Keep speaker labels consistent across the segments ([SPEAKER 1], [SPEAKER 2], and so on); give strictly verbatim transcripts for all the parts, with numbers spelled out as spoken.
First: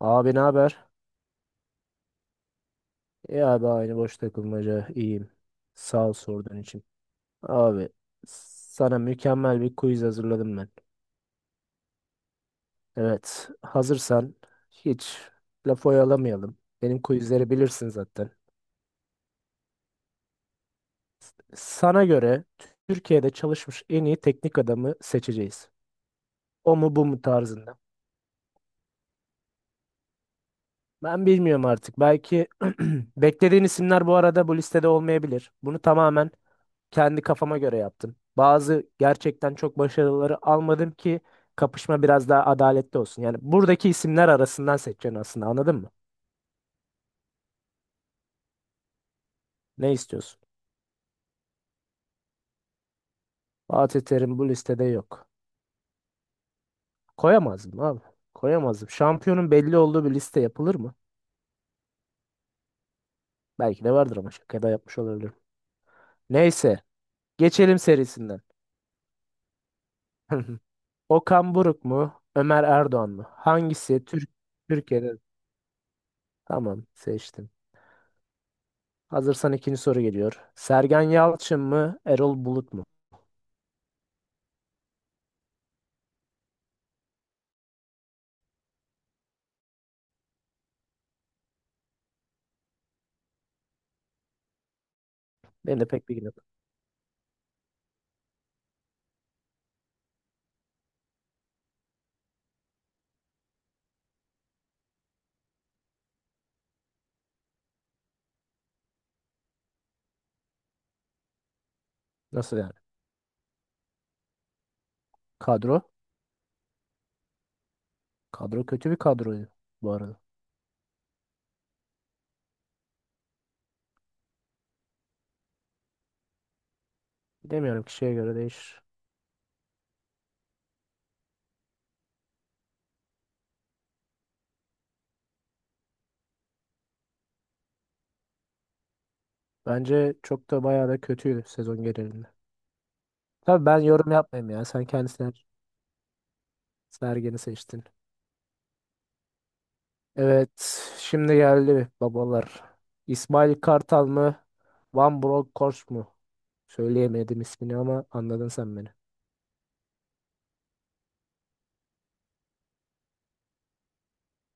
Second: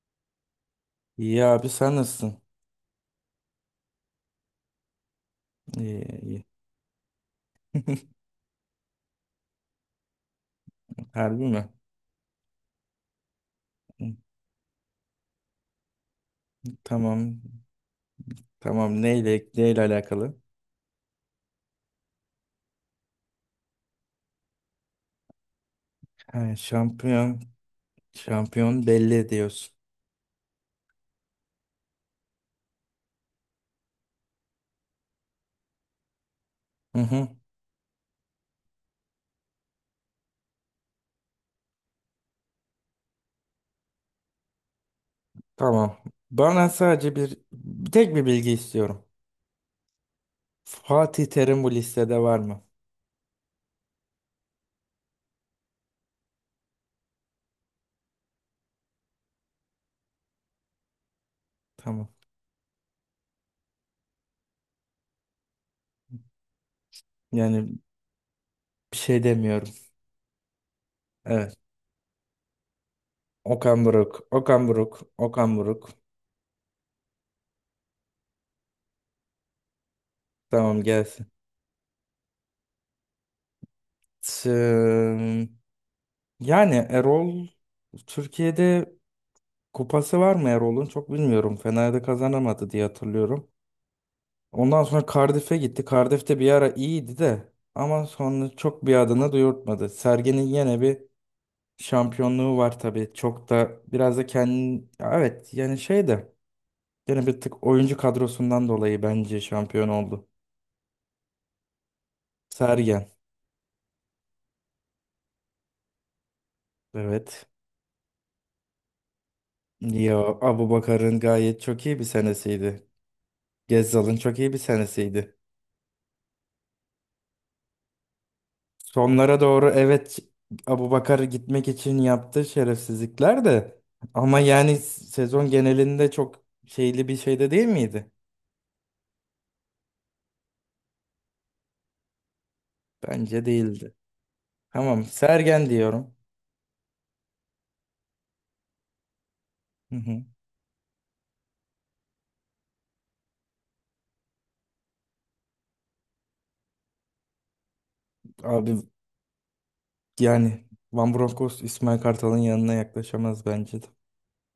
[SPEAKER 1] Abi ne haber?
[SPEAKER 2] İyi abi sen nasılsın?
[SPEAKER 1] İyi abi aynı boş takılmaca iyiyim.
[SPEAKER 2] İyi
[SPEAKER 1] Sağ ol
[SPEAKER 2] iyi.
[SPEAKER 1] sorduğun için. Abi sana mükemmel bir quiz hazırladım ben.
[SPEAKER 2] Harbi mi?
[SPEAKER 1] Evet
[SPEAKER 2] Hı,
[SPEAKER 1] hazırsan hiç laf oyalamayalım. Benim
[SPEAKER 2] tamam.
[SPEAKER 1] quizleri bilirsin zaten.
[SPEAKER 2] Tamam neyle neyle alakalı?
[SPEAKER 1] Sana göre Türkiye'de çalışmış en iyi teknik adamı seçeceğiz.
[SPEAKER 2] Ha,
[SPEAKER 1] O mu bu mu
[SPEAKER 2] şampiyon
[SPEAKER 1] tarzında.
[SPEAKER 2] şampiyon belli ediyorsun.
[SPEAKER 1] Ben bilmiyorum artık. Belki beklediğin isimler bu arada bu listede olmayabilir. Bunu tamamen
[SPEAKER 2] Hı
[SPEAKER 1] kendi
[SPEAKER 2] hı.
[SPEAKER 1] kafama göre yaptım. Bazı gerçekten çok başarıları almadım ki kapışma biraz daha adaletli olsun. Yani buradaki isimler arasından seçeceksin aslında anladın mı?
[SPEAKER 2] Tamam. Bana sadece bir tek bir bilgi istiyorum.
[SPEAKER 1] Ne istiyorsun?
[SPEAKER 2] Fatih Terim bu listede var mı?
[SPEAKER 1] Fatih Terim bu listede yok. Koyamazdım abi. Koyamazdım. Şampiyonun belli olduğu bir liste yapılır mı?
[SPEAKER 2] Tamam.
[SPEAKER 1] Belki de vardır ama şakada yapmış olabilirim. Neyse.
[SPEAKER 2] Yani
[SPEAKER 1] Geçelim serisinden.
[SPEAKER 2] bir şey demiyorum.
[SPEAKER 1] Okan
[SPEAKER 2] Evet.
[SPEAKER 1] Buruk mu? Ömer Erdoğan mı?
[SPEAKER 2] Okan
[SPEAKER 1] Hangisi
[SPEAKER 2] Buruk.
[SPEAKER 1] Türk
[SPEAKER 2] Okan Buruk.
[SPEAKER 1] Türkiye'de?
[SPEAKER 2] Okan Buruk.
[SPEAKER 1] Tamam seçtim. Hazırsan ikinci soru geliyor.
[SPEAKER 2] Tamam
[SPEAKER 1] Sergen
[SPEAKER 2] gelsin.
[SPEAKER 1] Yalçın mı? Erol Bulut mu?
[SPEAKER 2] Tım. Yani Erol Türkiye'de kupası var mı Erol'un? Çok bilmiyorum. Fener'de kazanamadı diye hatırlıyorum. Ondan sonra Cardiff'e
[SPEAKER 1] Benim
[SPEAKER 2] gitti.
[SPEAKER 1] de pek bilgim yok.
[SPEAKER 2] Cardiff'te bir ara iyiydi de ama sonra çok bir adını duyurtmadı. Sergen'in yine bir şampiyonluğu var tabii. Çok da biraz da kendi evet yani şey de yine bir tık oyuncu kadrosundan dolayı bence şampiyon oldu.
[SPEAKER 1] Nasıl yani?
[SPEAKER 2] Sergen.
[SPEAKER 1] Kadro?
[SPEAKER 2] Evet.
[SPEAKER 1] Kadro kötü bir kadroydu bu
[SPEAKER 2] Ya
[SPEAKER 1] arada.
[SPEAKER 2] Abubakar'ın gayet çok iyi bir senesiydi. Gezzal'ın çok iyi bir senesiydi.
[SPEAKER 1] Bilemiyorum kişiye göre değişir.
[SPEAKER 2] Sonlara doğru evet Abubakar gitmek için yaptığı şerefsizlikler de ama yani sezon genelinde çok şeyli bir şey de değil miydi?
[SPEAKER 1] Bence çok da bayağı da kötüydü sezon genelinde.
[SPEAKER 2] Bence
[SPEAKER 1] Tabii ben
[SPEAKER 2] değildi.
[SPEAKER 1] yorum yapmayayım ya. Sen
[SPEAKER 2] Tamam
[SPEAKER 1] kendisine
[SPEAKER 2] Sergen diyorum.
[SPEAKER 1] Sergen'i seçtin.
[SPEAKER 2] Hı hı.
[SPEAKER 1] Evet. Şimdi geldi babalar. İsmail Kartal mı? Van Bronckhorst mu? Söyleyemedim ismini ama anladın
[SPEAKER 2] Abi
[SPEAKER 1] sen beni.
[SPEAKER 2] yani Van Bronckhorst İsmail Kartal'ın yanına yaklaşamaz bence de.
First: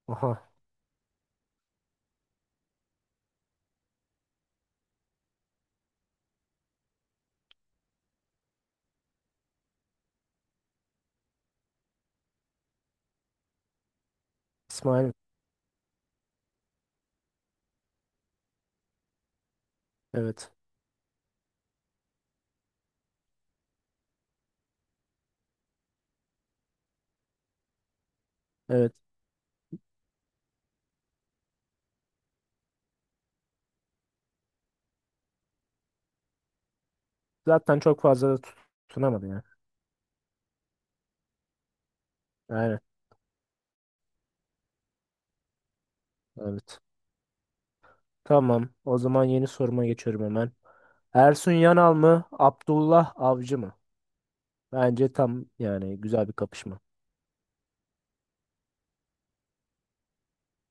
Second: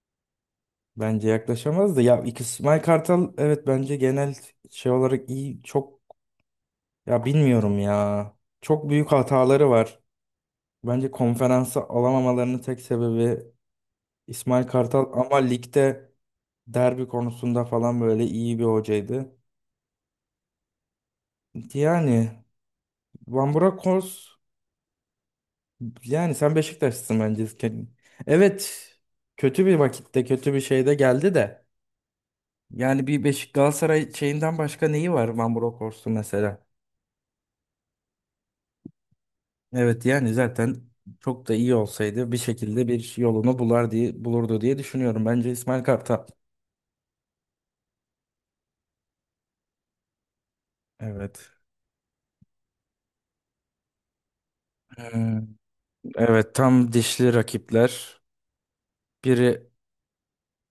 [SPEAKER 1] Aha.
[SPEAKER 2] Bence yaklaşamaz da ya iki- İsmail Kartal evet bence genel şey olarak iyi çok ya bilmiyorum ya. Çok büyük hataları var. Bence konferansa alamamalarının tek sebebi İsmail Kartal
[SPEAKER 1] İsmail.
[SPEAKER 2] ama ligde derbi konusunda falan böyle iyi bir hocaydı.
[SPEAKER 1] Evet.
[SPEAKER 2] Yani Van Burakos yani sen Beşiktaşlısın bence. Evet
[SPEAKER 1] Evet.
[SPEAKER 2] kötü bir vakitte kötü bir şeyde geldi de yani bir Beşik Galatasaray şeyinden başka neyi var Van Burakos'un mesela?
[SPEAKER 1] Zaten çok fazla da tutunamadı ya.
[SPEAKER 2] Evet yani zaten çok da iyi olsaydı bir
[SPEAKER 1] Aynen.
[SPEAKER 2] şekilde bir yolunu bular diye bulurdu diye düşünüyorum. Bence İsmail Kartal.
[SPEAKER 1] Evet. Tamam. O zaman yeni soruma geçiyorum hemen. Ersun
[SPEAKER 2] Evet.
[SPEAKER 1] Yanal mı? Abdullah Avcı mı? Bence
[SPEAKER 2] Ee,
[SPEAKER 1] tam yani güzel bir
[SPEAKER 2] evet
[SPEAKER 1] kapışma.
[SPEAKER 2] tam dişli rakipler. Biri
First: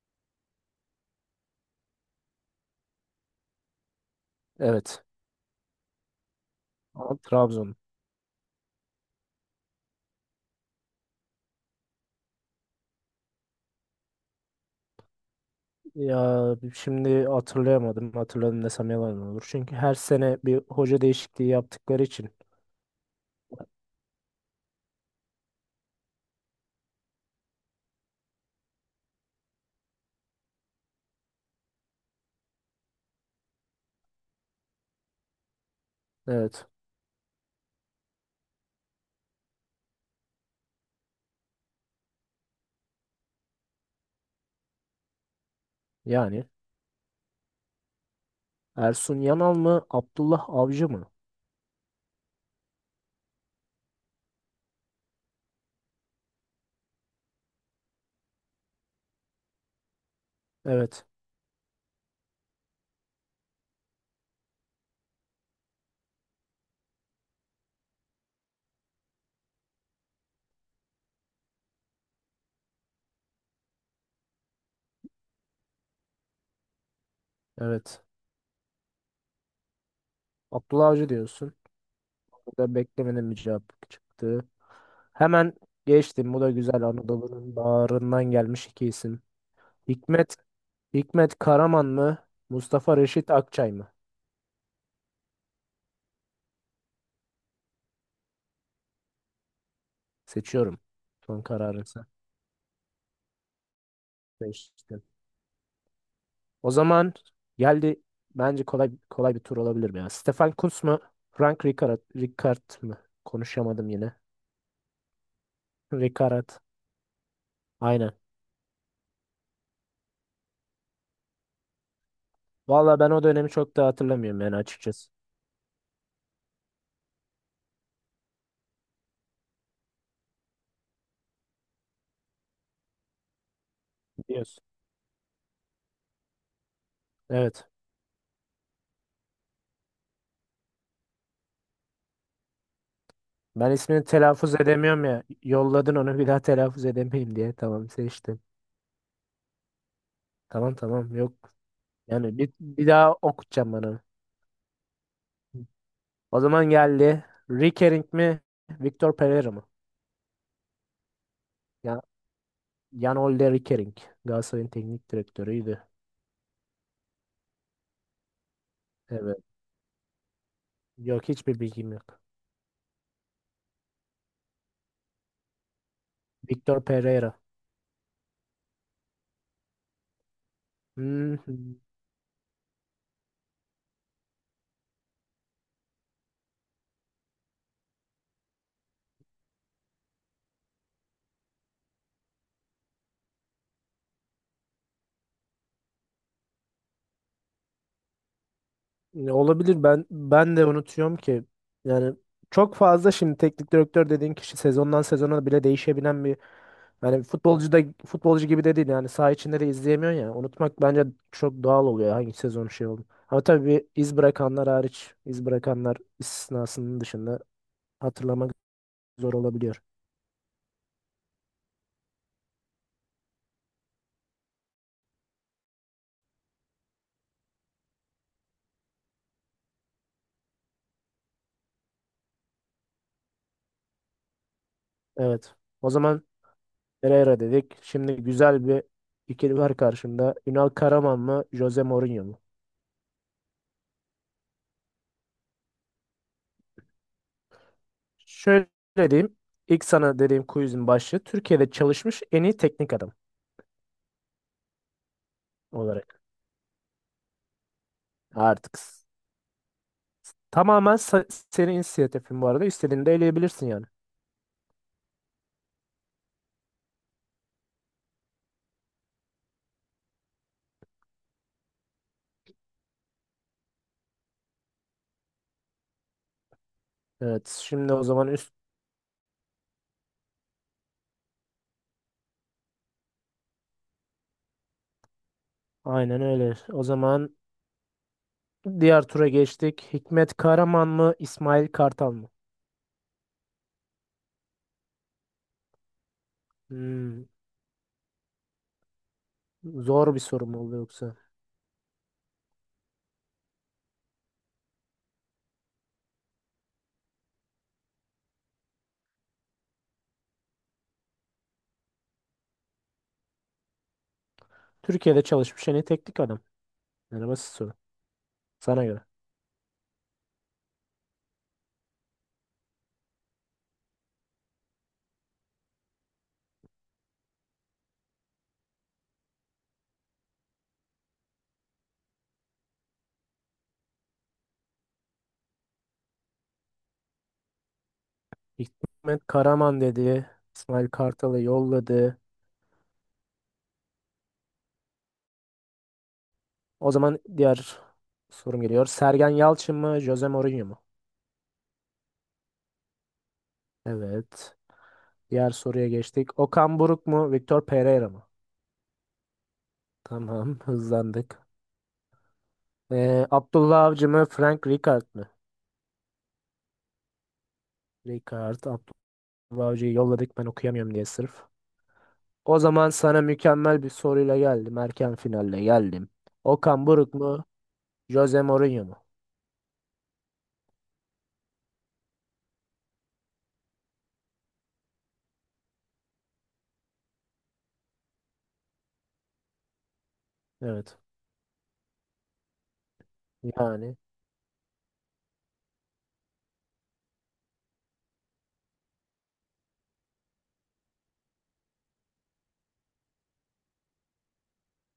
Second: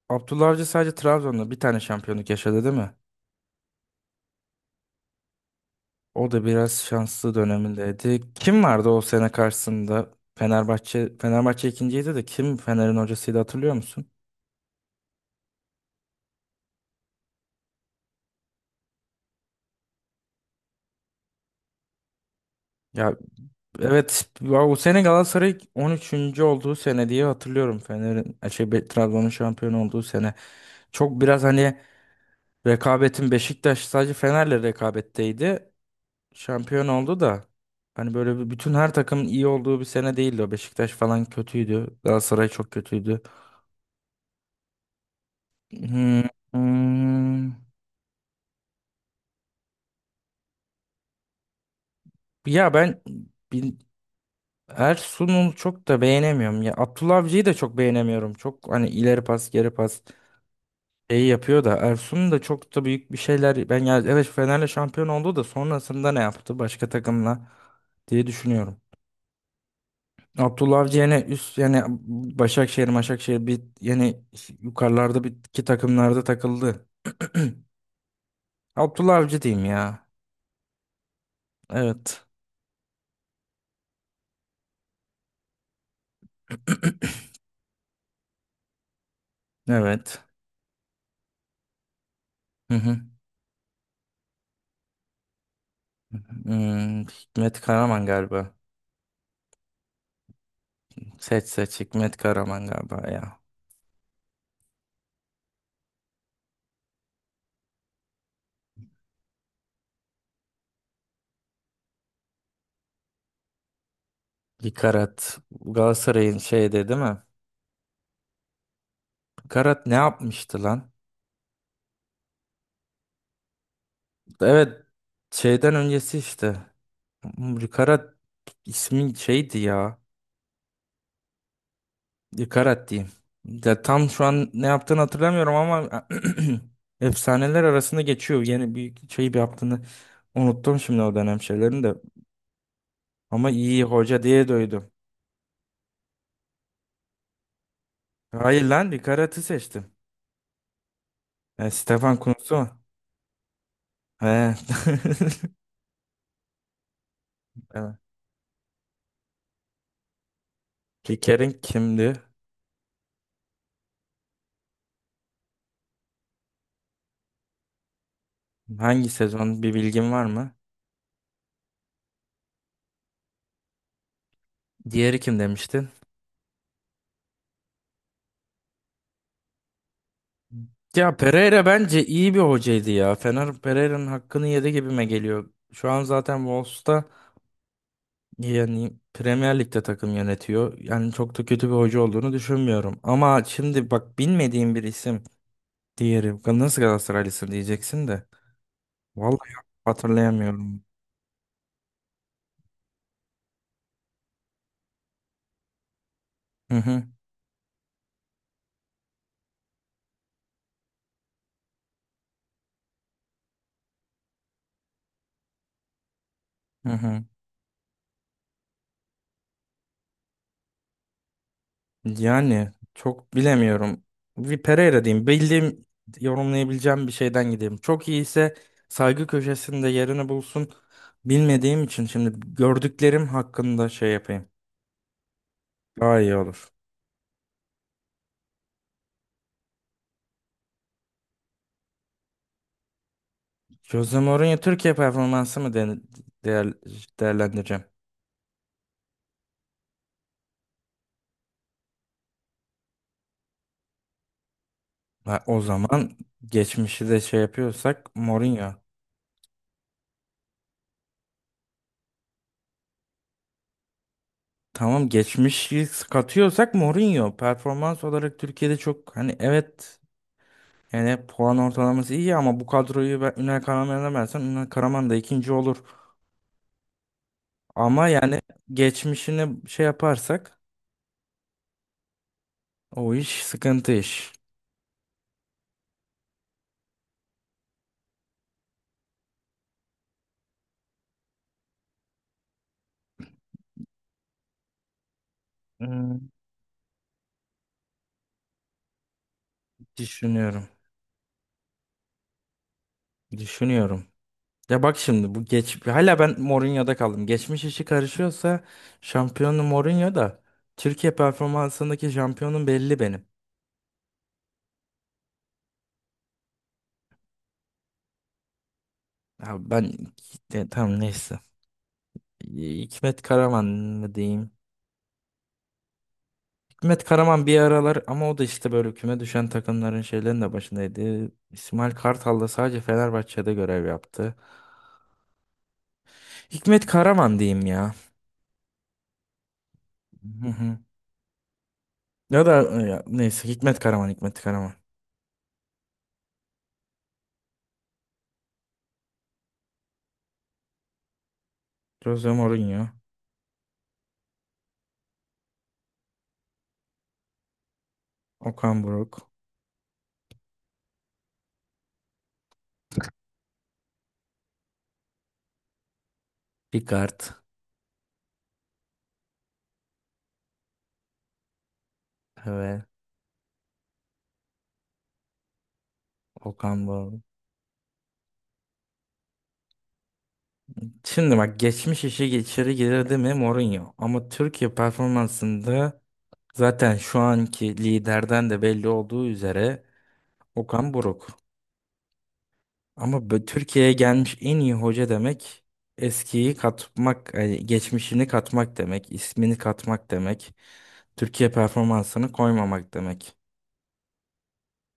[SPEAKER 2] Abdullah Avcı sadece Trabzon'da bir tane şampiyonluk yaşadı değil mi?
[SPEAKER 1] Evet.
[SPEAKER 2] O da biraz
[SPEAKER 1] Ama
[SPEAKER 2] şanslı
[SPEAKER 1] Trabzon.
[SPEAKER 2] dönemindeydi. Kim vardı o sene karşısında? Fenerbahçe Fenerbahçe ikinciydi de kim Fener'in hocasıydı hatırlıyor musun?
[SPEAKER 1] Ya şimdi hatırlayamadım. Hatırladım desem yalan olur. Çünkü her sene bir hoca değişikliği yaptıkları için.
[SPEAKER 2] Ya evet ya o sene Galatasaray on üçüncü olduğu sene diye hatırlıyorum Fener'in e, şey Be- Trabzon'un şampiyon olduğu sene. Çok biraz hani rekabetin Beşiktaş sadece Fener'le rekabetteydi.
[SPEAKER 1] Evet.
[SPEAKER 2] Şampiyon oldu da hani böyle bir- bütün her takımın iyi olduğu bir sene değildi o. Beşiktaş falan kötüydü. Galatasaray çok kötüydü. Hmm,
[SPEAKER 1] Yani
[SPEAKER 2] hmm.
[SPEAKER 1] Ersun Yanal mı? Abdullah Avcı mı?
[SPEAKER 2] Ya ben bin, Ersun'u çok da beğenemiyorum. Ya Abdullah Avcı'yı da çok beğenemiyorum. Çok hani ileri pas, geri pas
[SPEAKER 1] Evet.
[SPEAKER 2] şeyi yapıyor da Ersun da çok da büyük bir şeyler ben ya evet Fener'le şampiyon oldu da sonrasında ne yaptı başka takımla diye düşünüyorum. Abdullah Avcı yani üst yani Başakşehir, Başakşehir bir yani yukarılarda bir iki takımlarda takıldı.
[SPEAKER 1] Evet.
[SPEAKER 2] Abdullah Avcı diyeyim ya.
[SPEAKER 1] Abdullah Avcı diyorsun.
[SPEAKER 2] Evet.
[SPEAKER 1] Ben beklemedim bir cevap çıktı. Hemen geçtim. Bu da güzel. Anadolu'nun bağrından gelmiş iki isim.
[SPEAKER 2] Evet.
[SPEAKER 1] Hikmet, Hikmet Karaman mı?
[SPEAKER 2] Hı
[SPEAKER 1] Mustafa
[SPEAKER 2] hı.
[SPEAKER 1] Reşit Akçay mı?
[SPEAKER 2] Hmm, Hikmet Karaman galiba.
[SPEAKER 1] Seçiyorum. Son
[SPEAKER 2] Seç seç
[SPEAKER 1] kararınsa.
[SPEAKER 2] Hikmet Karaman galiba ya.
[SPEAKER 1] Seçtim. O zaman geldi. Bence kolay kolay bir tur olabilir mi ya. Stefan Kuntz mu? Frank Rijkaard, Rijkaard mı? Konuşamadım yine.
[SPEAKER 2] Karat Galatasaray'ın
[SPEAKER 1] Rijkaard.
[SPEAKER 2] şeyde değil mi?
[SPEAKER 1] Aynen.
[SPEAKER 2] Karat ne yapmıştı lan?
[SPEAKER 1] Valla ben o dönemi çok da hatırlamıyorum yani
[SPEAKER 2] Evet
[SPEAKER 1] açıkçası.
[SPEAKER 2] şeyden öncesi işte. Karat ismin şeydi ya. Dikarat diyeyim. Ya tam şu an
[SPEAKER 1] Biliyorsun.
[SPEAKER 2] ne yaptığını hatırlamıyorum ama efsaneler
[SPEAKER 1] Evet.
[SPEAKER 2] arasında geçiyor. Yeni bir şey bir yaptığını unuttum şimdi o dönem şeylerini de. Ama
[SPEAKER 1] Ben
[SPEAKER 2] iyi
[SPEAKER 1] ismini
[SPEAKER 2] hoca diye
[SPEAKER 1] telaffuz
[SPEAKER 2] duydum.
[SPEAKER 1] edemiyorum ya. Yolladın onu bir daha telaffuz edemeyim diye. Tamam seçtim.
[SPEAKER 2] Hayır lan Dikarat'ı seçtim.
[SPEAKER 1] Tamam tamam yok.
[SPEAKER 2] E, Stefan
[SPEAKER 1] Yani bir,
[SPEAKER 2] Kuntz'u mu?
[SPEAKER 1] bir daha okutacağım bana.
[SPEAKER 2] He.
[SPEAKER 1] O zaman geldi.
[SPEAKER 2] Evet.
[SPEAKER 1] Rickering mi? Victor Pereira mı?
[SPEAKER 2] Kiker'in
[SPEAKER 1] Ya,
[SPEAKER 2] kimdi?
[SPEAKER 1] Jan-Ole Rickering. Galatasaray'ın teknik direktörüydü.
[SPEAKER 2] Hangi
[SPEAKER 1] Evet.
[SPEAKER 2] sezon bir bilgin var mı?
[SPEAKER 1] Yok hiçbir bilgim yok.
[SPEAKER 2] Diğeri kim demiştin?
[SPEAKER 1] Victor Pereira.
[SPEAKER 2] Ya
[SPEAKER 1] Hmm,
[SPEAKER 2] Pereira bence iyi bir hocaydı ya. Fener Pereira'nın hakkını yedi gibime geliyor. Şu an zaten Wolves'ta yani Premier Lig'de takım yönetiyor. Yani çok da kötü bir hoca olduğunu düşünmüyorum. Ama şimdi bak bilmediğim bir isim diğeri. Nasıl Galatasaraylısın diyeceksin de.
[SPEAKER 1] ne
[SPEAKER 2] Vallahi
[SPEAKER 1] olabilir ben ben de
[SPEAKER 2] hatırlayamıyorum.
[SPEAKER 1] unutuyorum ki. Yani çok fazla şimdi teknik direktör dediğin kişi sezondan sezona bile değişebilen bir
[SPEAKER 2] Hı hı
[SPEAKER 1] Yani futbolcu da futbolcu gibi de değil yani saha içinde de izleyemiyorsun ya. Unutmak bence çok doğal oluyor hangi sezon şey oldu. Ama tabii bir iz bırakanlar hariç, iz bırakanlar
[SPEAKER 2] hı
[SPEAKER 1] istisnasının
[SPEAKER 2] hı.
[SPEAKER 1] dışında hatırlamak zor olabiliyor.
[SPEAKER 2] Yani çok bilemiyorum. Bir Pereira diyeyim. Bildiğim yorumlayabileceğim bir şeyden gideyim. Çok iyi ise saygı köşesinde yerini bulsun. Bilmediğim için şimdi gördüklerim hakkında şey yapayım.
[SPEAKER 1] Evet. O
[SPEAKER 2] Daha
[SPEAKER 1] zaman
[SPEAKER 2] iyi olur.
[SPEAKER 1] Pereira dedik. Şimdi güzel bir ikili var karşımda. Ünal Karaman mı, Jose Mourinho mu?
[SPEAKER 2] Jose Mourinho Türkiye performansı mı de- değer, değerlendireceğim?
[SPEAKER 1] Şöyle diyeyim. İlk sana dediğim quizin başlığı Türkiye'de çalışmış en iyi teknik adam
[SPEAKER 2] Ha, o zaman
[SPEAKER 1] olarak.
[SPEAKER 2] geçmişi de şey yapıyorsak Mourinho.
[SPEAKER 1] Artık. Tamamen sa- senin inisiyatifin bu arada. İstediğini de eleyebilirsin yani.
[SPEAKER 2] Tamam geçmişi katıyorsak Mourinho. Performans olarak Türkiye'de çok hani evet yani puan ortalaması iyi ama bu kadroyu ben Ünal Karaman'a versen Ünal Karaman da ikinci olur.
[SPEAKER 1] Evet, şimdi o
[SPEAKER 2] Ama
[SPEAKER 1] zaman
[SPEAKER 2] yani
[SPEAKER 1] üst...
[SPEAKER 2] geçmişini şey yaparsak o iş sıkıntı iş.
[SPEAKER 1] Aynen öyle. O zaman diğer tura geçtik. Hikmet Karaman mı, İsmail Kartal mı?
[SPEAKER 2] Hmm,
[SPEAKER 1] Hmm, zor bir soru mu
[SPEAKER 2] düşünüyorum.
[SPEAKER 1] oldu yoksa?
[SPEAKER 2] Düşünüyorum. Ya bak şimdi bu geç hala ben Mourinho'da kaldım. Geçmiş işi karışıyorsa şampiyonu Mourinho da Türkiye performansındaki şampiyonum belli benim.
[SPEAKER 1] Türkiye'de çalışmış en iyi teknik adam. Yani basit soru. Sana göre.
[SPEAKER 2] Ya ben e, tamam neyse. E, Hikmet Karaman mı diyeyim? Hikmet Karaman bir aralar ama o da işte böyle küme düşen takımların şeylerin de başındaydı. İsmail Kartal da sadece Fenerbahçe'de görev yaptı. Hikmet Karaman diyeyim ya.
[SPEAKER 1] Hikmet Karaman dedi.
[SPEAKER 2] Hı hı.
[SPEAKER 1] İsmail Kartal'ı yolladı.
[SPEAKER 2] Ya da e, ya, neyse Hikmet Karaman, Hikmet Karaman.
[SPEAKER 1] O zaman diğer sorum geliyor. Sergen Yalçın mı, Jose Mourinho mu?
[SPEAKER 2] Jose Mourinho,
[SPEAKER 1] Evet. Diğer soruya geçtik. Okan Buruk mu, Victor Pereira mı?
[SPEAKER 2] Okan Buruk,
[SPEAKER 1] Tamam, hızlandık. Ee, Abdullah Avcı mı, Frank Rijkaard mı?
[SPEAKER 2] Ricard.
[SPEAKER 1] Rijkaard, Abdullah Avcı'yı yolladık ben okuyamıyorum diye sırf. O
[SPEAKER 2] Evet.
[SPEAKER 1] zaman sana mükemmel bir soruyla geldim. Erken finalle geldim.
[SPEAKER 2] Okan
[SPEAKER 1] Okan Buruk
[SPEAKER 2] Buruk.
[SPEAKER 1] mu, Jose Mourinho mu?
[SPEAKER 2] Şimdi bak geçmiş işi içeri girdi mi Mourinho. Ama Türkiye performansında zaten şu anki liderden de belli olduğu üzere Okan
[SPEAKER 1] Evet.
[SPEAKER 2] Buruk. Ama bu- Türkiye'ye
[SPEAKER 1] Yani
[SPEAKER 2] gelmiş en iyi hoca demek eskiyi katmak, e, geçmişini katmak demek, ismini katmak demek, Türkiye performansını koymamak demek.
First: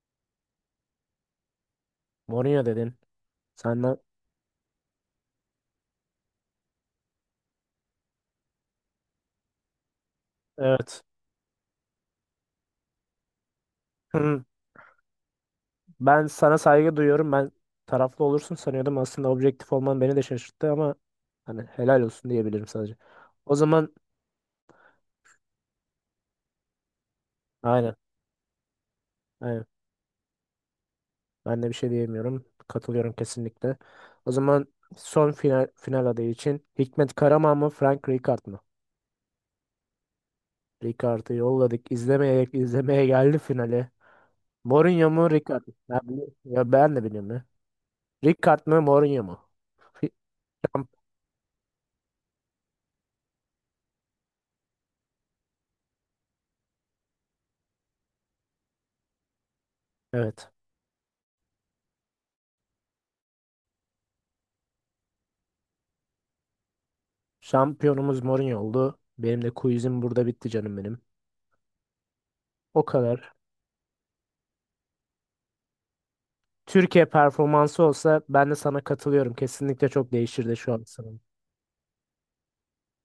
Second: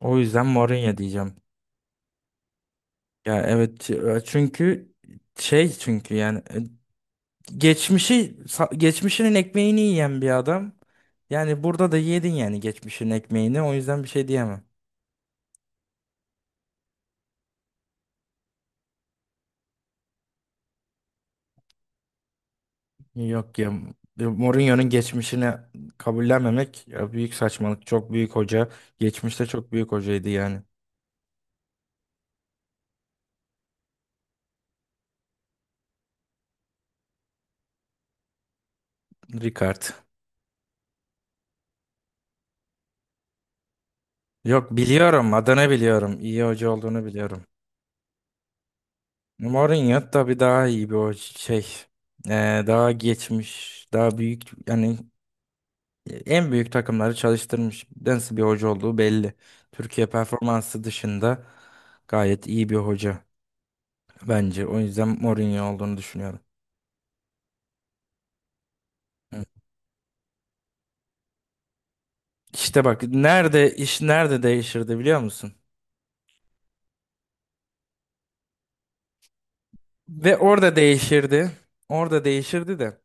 [SPEAKER 2] O yüzden Mourinho diyeceğim.
[SPEAKER 1] Mourinho dedin.
[SPEAKER 2] Ya evet
[SPEAKER 1] Senden
[SPEAKER 2] e, çünkü şey çünkü yani e, geçmişi sa- geçmişinin ekmeğini yiyen bir adam.
[SPEAKER 1] evet.
[SPEAKER 2] Yani burada da yedin yani geçmişin ekmeğini. O yüzden bir şey
[SPEAKER 1] Hı.
[SPEAKER 2] diyemem.
[SPEAKER 1] Ben sana saygı duyuyorum. Ben taraflı olursun sanıyordum. Aslında objektif olman beni de şaşırttı ama hani helal olsun diyebilirim sadece. O
[SPEAKER 2] Yok ya
[SPEAKER 1] zaman
[SPEAKER 2] e, Mourinho'nun geçmişini kabullenmemek ya büyük saçmalık.
[SPEAKER 1] aynen.
[SPEAKER 2] Çok büyük hoca. Geçmişte
[SPEAKER 1] Aynen.
[SPEAKER 2] çok büyük hocaydı yani.
[SPEAKER 1] Ben de bir şey diyemiyorum. Katılıyorum kesinlikle. O zaman son final, final adayı için Hikmet Karaman mı Frank Rijkaard mı?
[SPEAKER 2] Ricard.
[SPEAKER 1] Rijkaard'ı yolladık. İzlemeye, izlemeye geldi finale.
[SPEAKER 2] Yok
[SPEAKER 1] Mourinho mu
[SPEAKER 2] biliyorum
[SPEAKER 1] Rijkaard
[SPEAKER 2] adını
[SPEAKER 1] mı? Ya,
[SPEAKER 2] biliyorum.
[SPEAKER 1] bili-
[SPEAKER 2] İyi hoca
[SPEAKER 1] ya ben
[SPEAKER 2] olduğunu
[SPEAKER 1] de biliyorum
[SPEAKER 2] biliyorum.
[SPEAKER 1] ya. Rijkaard mı Mourinho mu?
[SPEAKER 2] Mourinho
[SPEAKER 1] Fi-
[SPEAKER 2] tabii daha iyi bir hoca şey. Ee, daha geçmiş, daha büyük yani en büyük takımları çalıştırmış. Nasıl bir hoca olduğu belli. Türkiye
[SPEAKER 1] Evet.
[SPEAKER 2] performansı dışında gayet iyi bir hoca bence. O yüzden Mourinho olduğunu düşünüyorum.
[SPEAKER 1] Şampiyonumuz Mourinho oldu.
[SPEAKER 2] Hı.
[SPEAKER 1] Benim de quizim burada bitti canım benim.
[SPEAKER 2] İşte
[SPEAKER 1] O
[SPEAKER 2] bak
[SPEAKER 1] kadar.
[SPEAKER 2] nerede iş nerede değişirdi biliyor musun?
[SPEAKER 1] Türkiye performansı olsa ben de sana katılıyorum. Kesinlikle çok
[SPEAKER 2] Ve
[SPEAKER 1] değişirdi şu
[SPEAKER 2] orada
[SPEAKER 1] an sanırım.
[SPEAKER 2] değişirdi. Orada değişirdi de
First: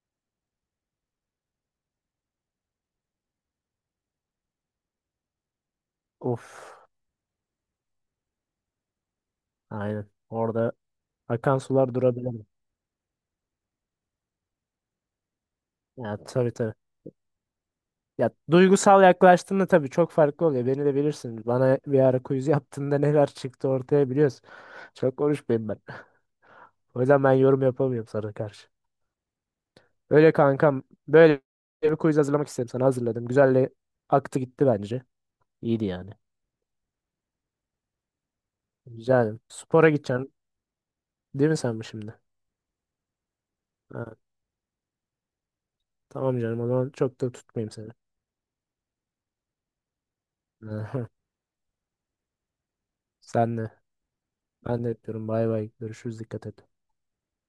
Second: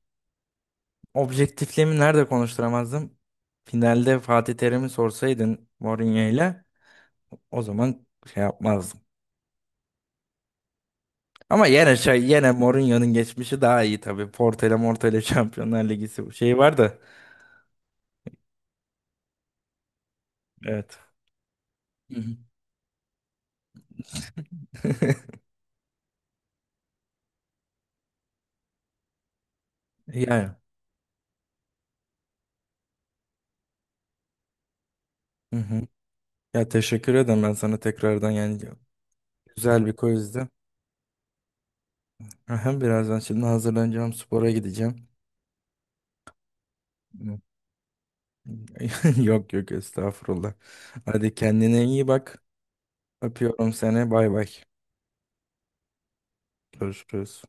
[SPEAKER 2] objektifliğimi nerede konuşturamazdım? Finalde Fatih Terim'i sorsaydın Mourinho ile
[SPEAKER 1] Of.
[SPEAKER 2] o zaman şey yapmazdım.
[SPEAKER 1] Aynen. Orada akan
[SPEAKER 2] Ama
[SPEAKER 1] sular
[SPEAKER 2] yine şey
[SPEAKER 1] durabilir.
[SPEAKER 2] yine Mourinho'nun geçmişi daha iyi tabii. Porto'yla Morto'yla Şampiyonlar Ligi
[SPEAKER 1] Ya tabii
[SPEAKER 2] şeyi
[SPEAKER 1] tabii.
[SPEAKER 2] var da
[SPEAKER 1] Ya duygusal yaklaştığında tabii çok farklı oluyor. Beni de
[SPEAKER 2] evet.
[SPEAKER 1] bilirsin. Bana bir
[SPEAKER 2] Hı
[SPEAKER 1] ara
[SPEAKER 2] hı.
[SPEAKER 1] quiz yaptığında neler çıktı ortaya biliyorsun. Çok konuşmayayım ben. O yüzden ben yorum yapamıyorum sana karşı. Öyle
[SPEAKER 2] Yani.
[SPEAKER 1] kankam. Böyle bir quiz hazırlamak istedim sana. Hazırladım. Güzel de aktı gitti bence.
[SPEAKER 2] Hı
[SPEAKER 1] İyiydi
[SPEAKER 2] hı.
[SPEAKER 1] yani.
[SPEAKER 2] Ya teşekkür ederim ben sana tekrardan yani
[SPEAKER 1] Güzel.
[SPEAKER 2] güzel
[SPEAKER 1] Spora
[SPEAKER 2] bir
[SPEAKER 1] gideceksin.
[SPEAKER 2] quizdi.
[SPEAKER 1] Değil mi sen bu şimdi?
[SPEAKER 2] Aha, birazdan şimdi hazırlanacağım
[SPEAKER 1] Ha,
[SPEAKER 2] spora gideceğim.
[SPEAKER 1] tamam canım. O zaman çok da
[SPEAKER 2] Hı.
[SPEAKER 1] tutmayayım seni.
[SPEAKER 2] Yok yok estağfurullah. Hadi kendine iyi bak.
[SPEAKER 1] Sen de.
[SPEAKER 2] Öpüyorum seni. Bay bay.
[SPEAKER 1] Ben de yapıyorum. Bay bay. Görüşürüz. Dikkat et.
[SPEAKER 2] Görüşürüz.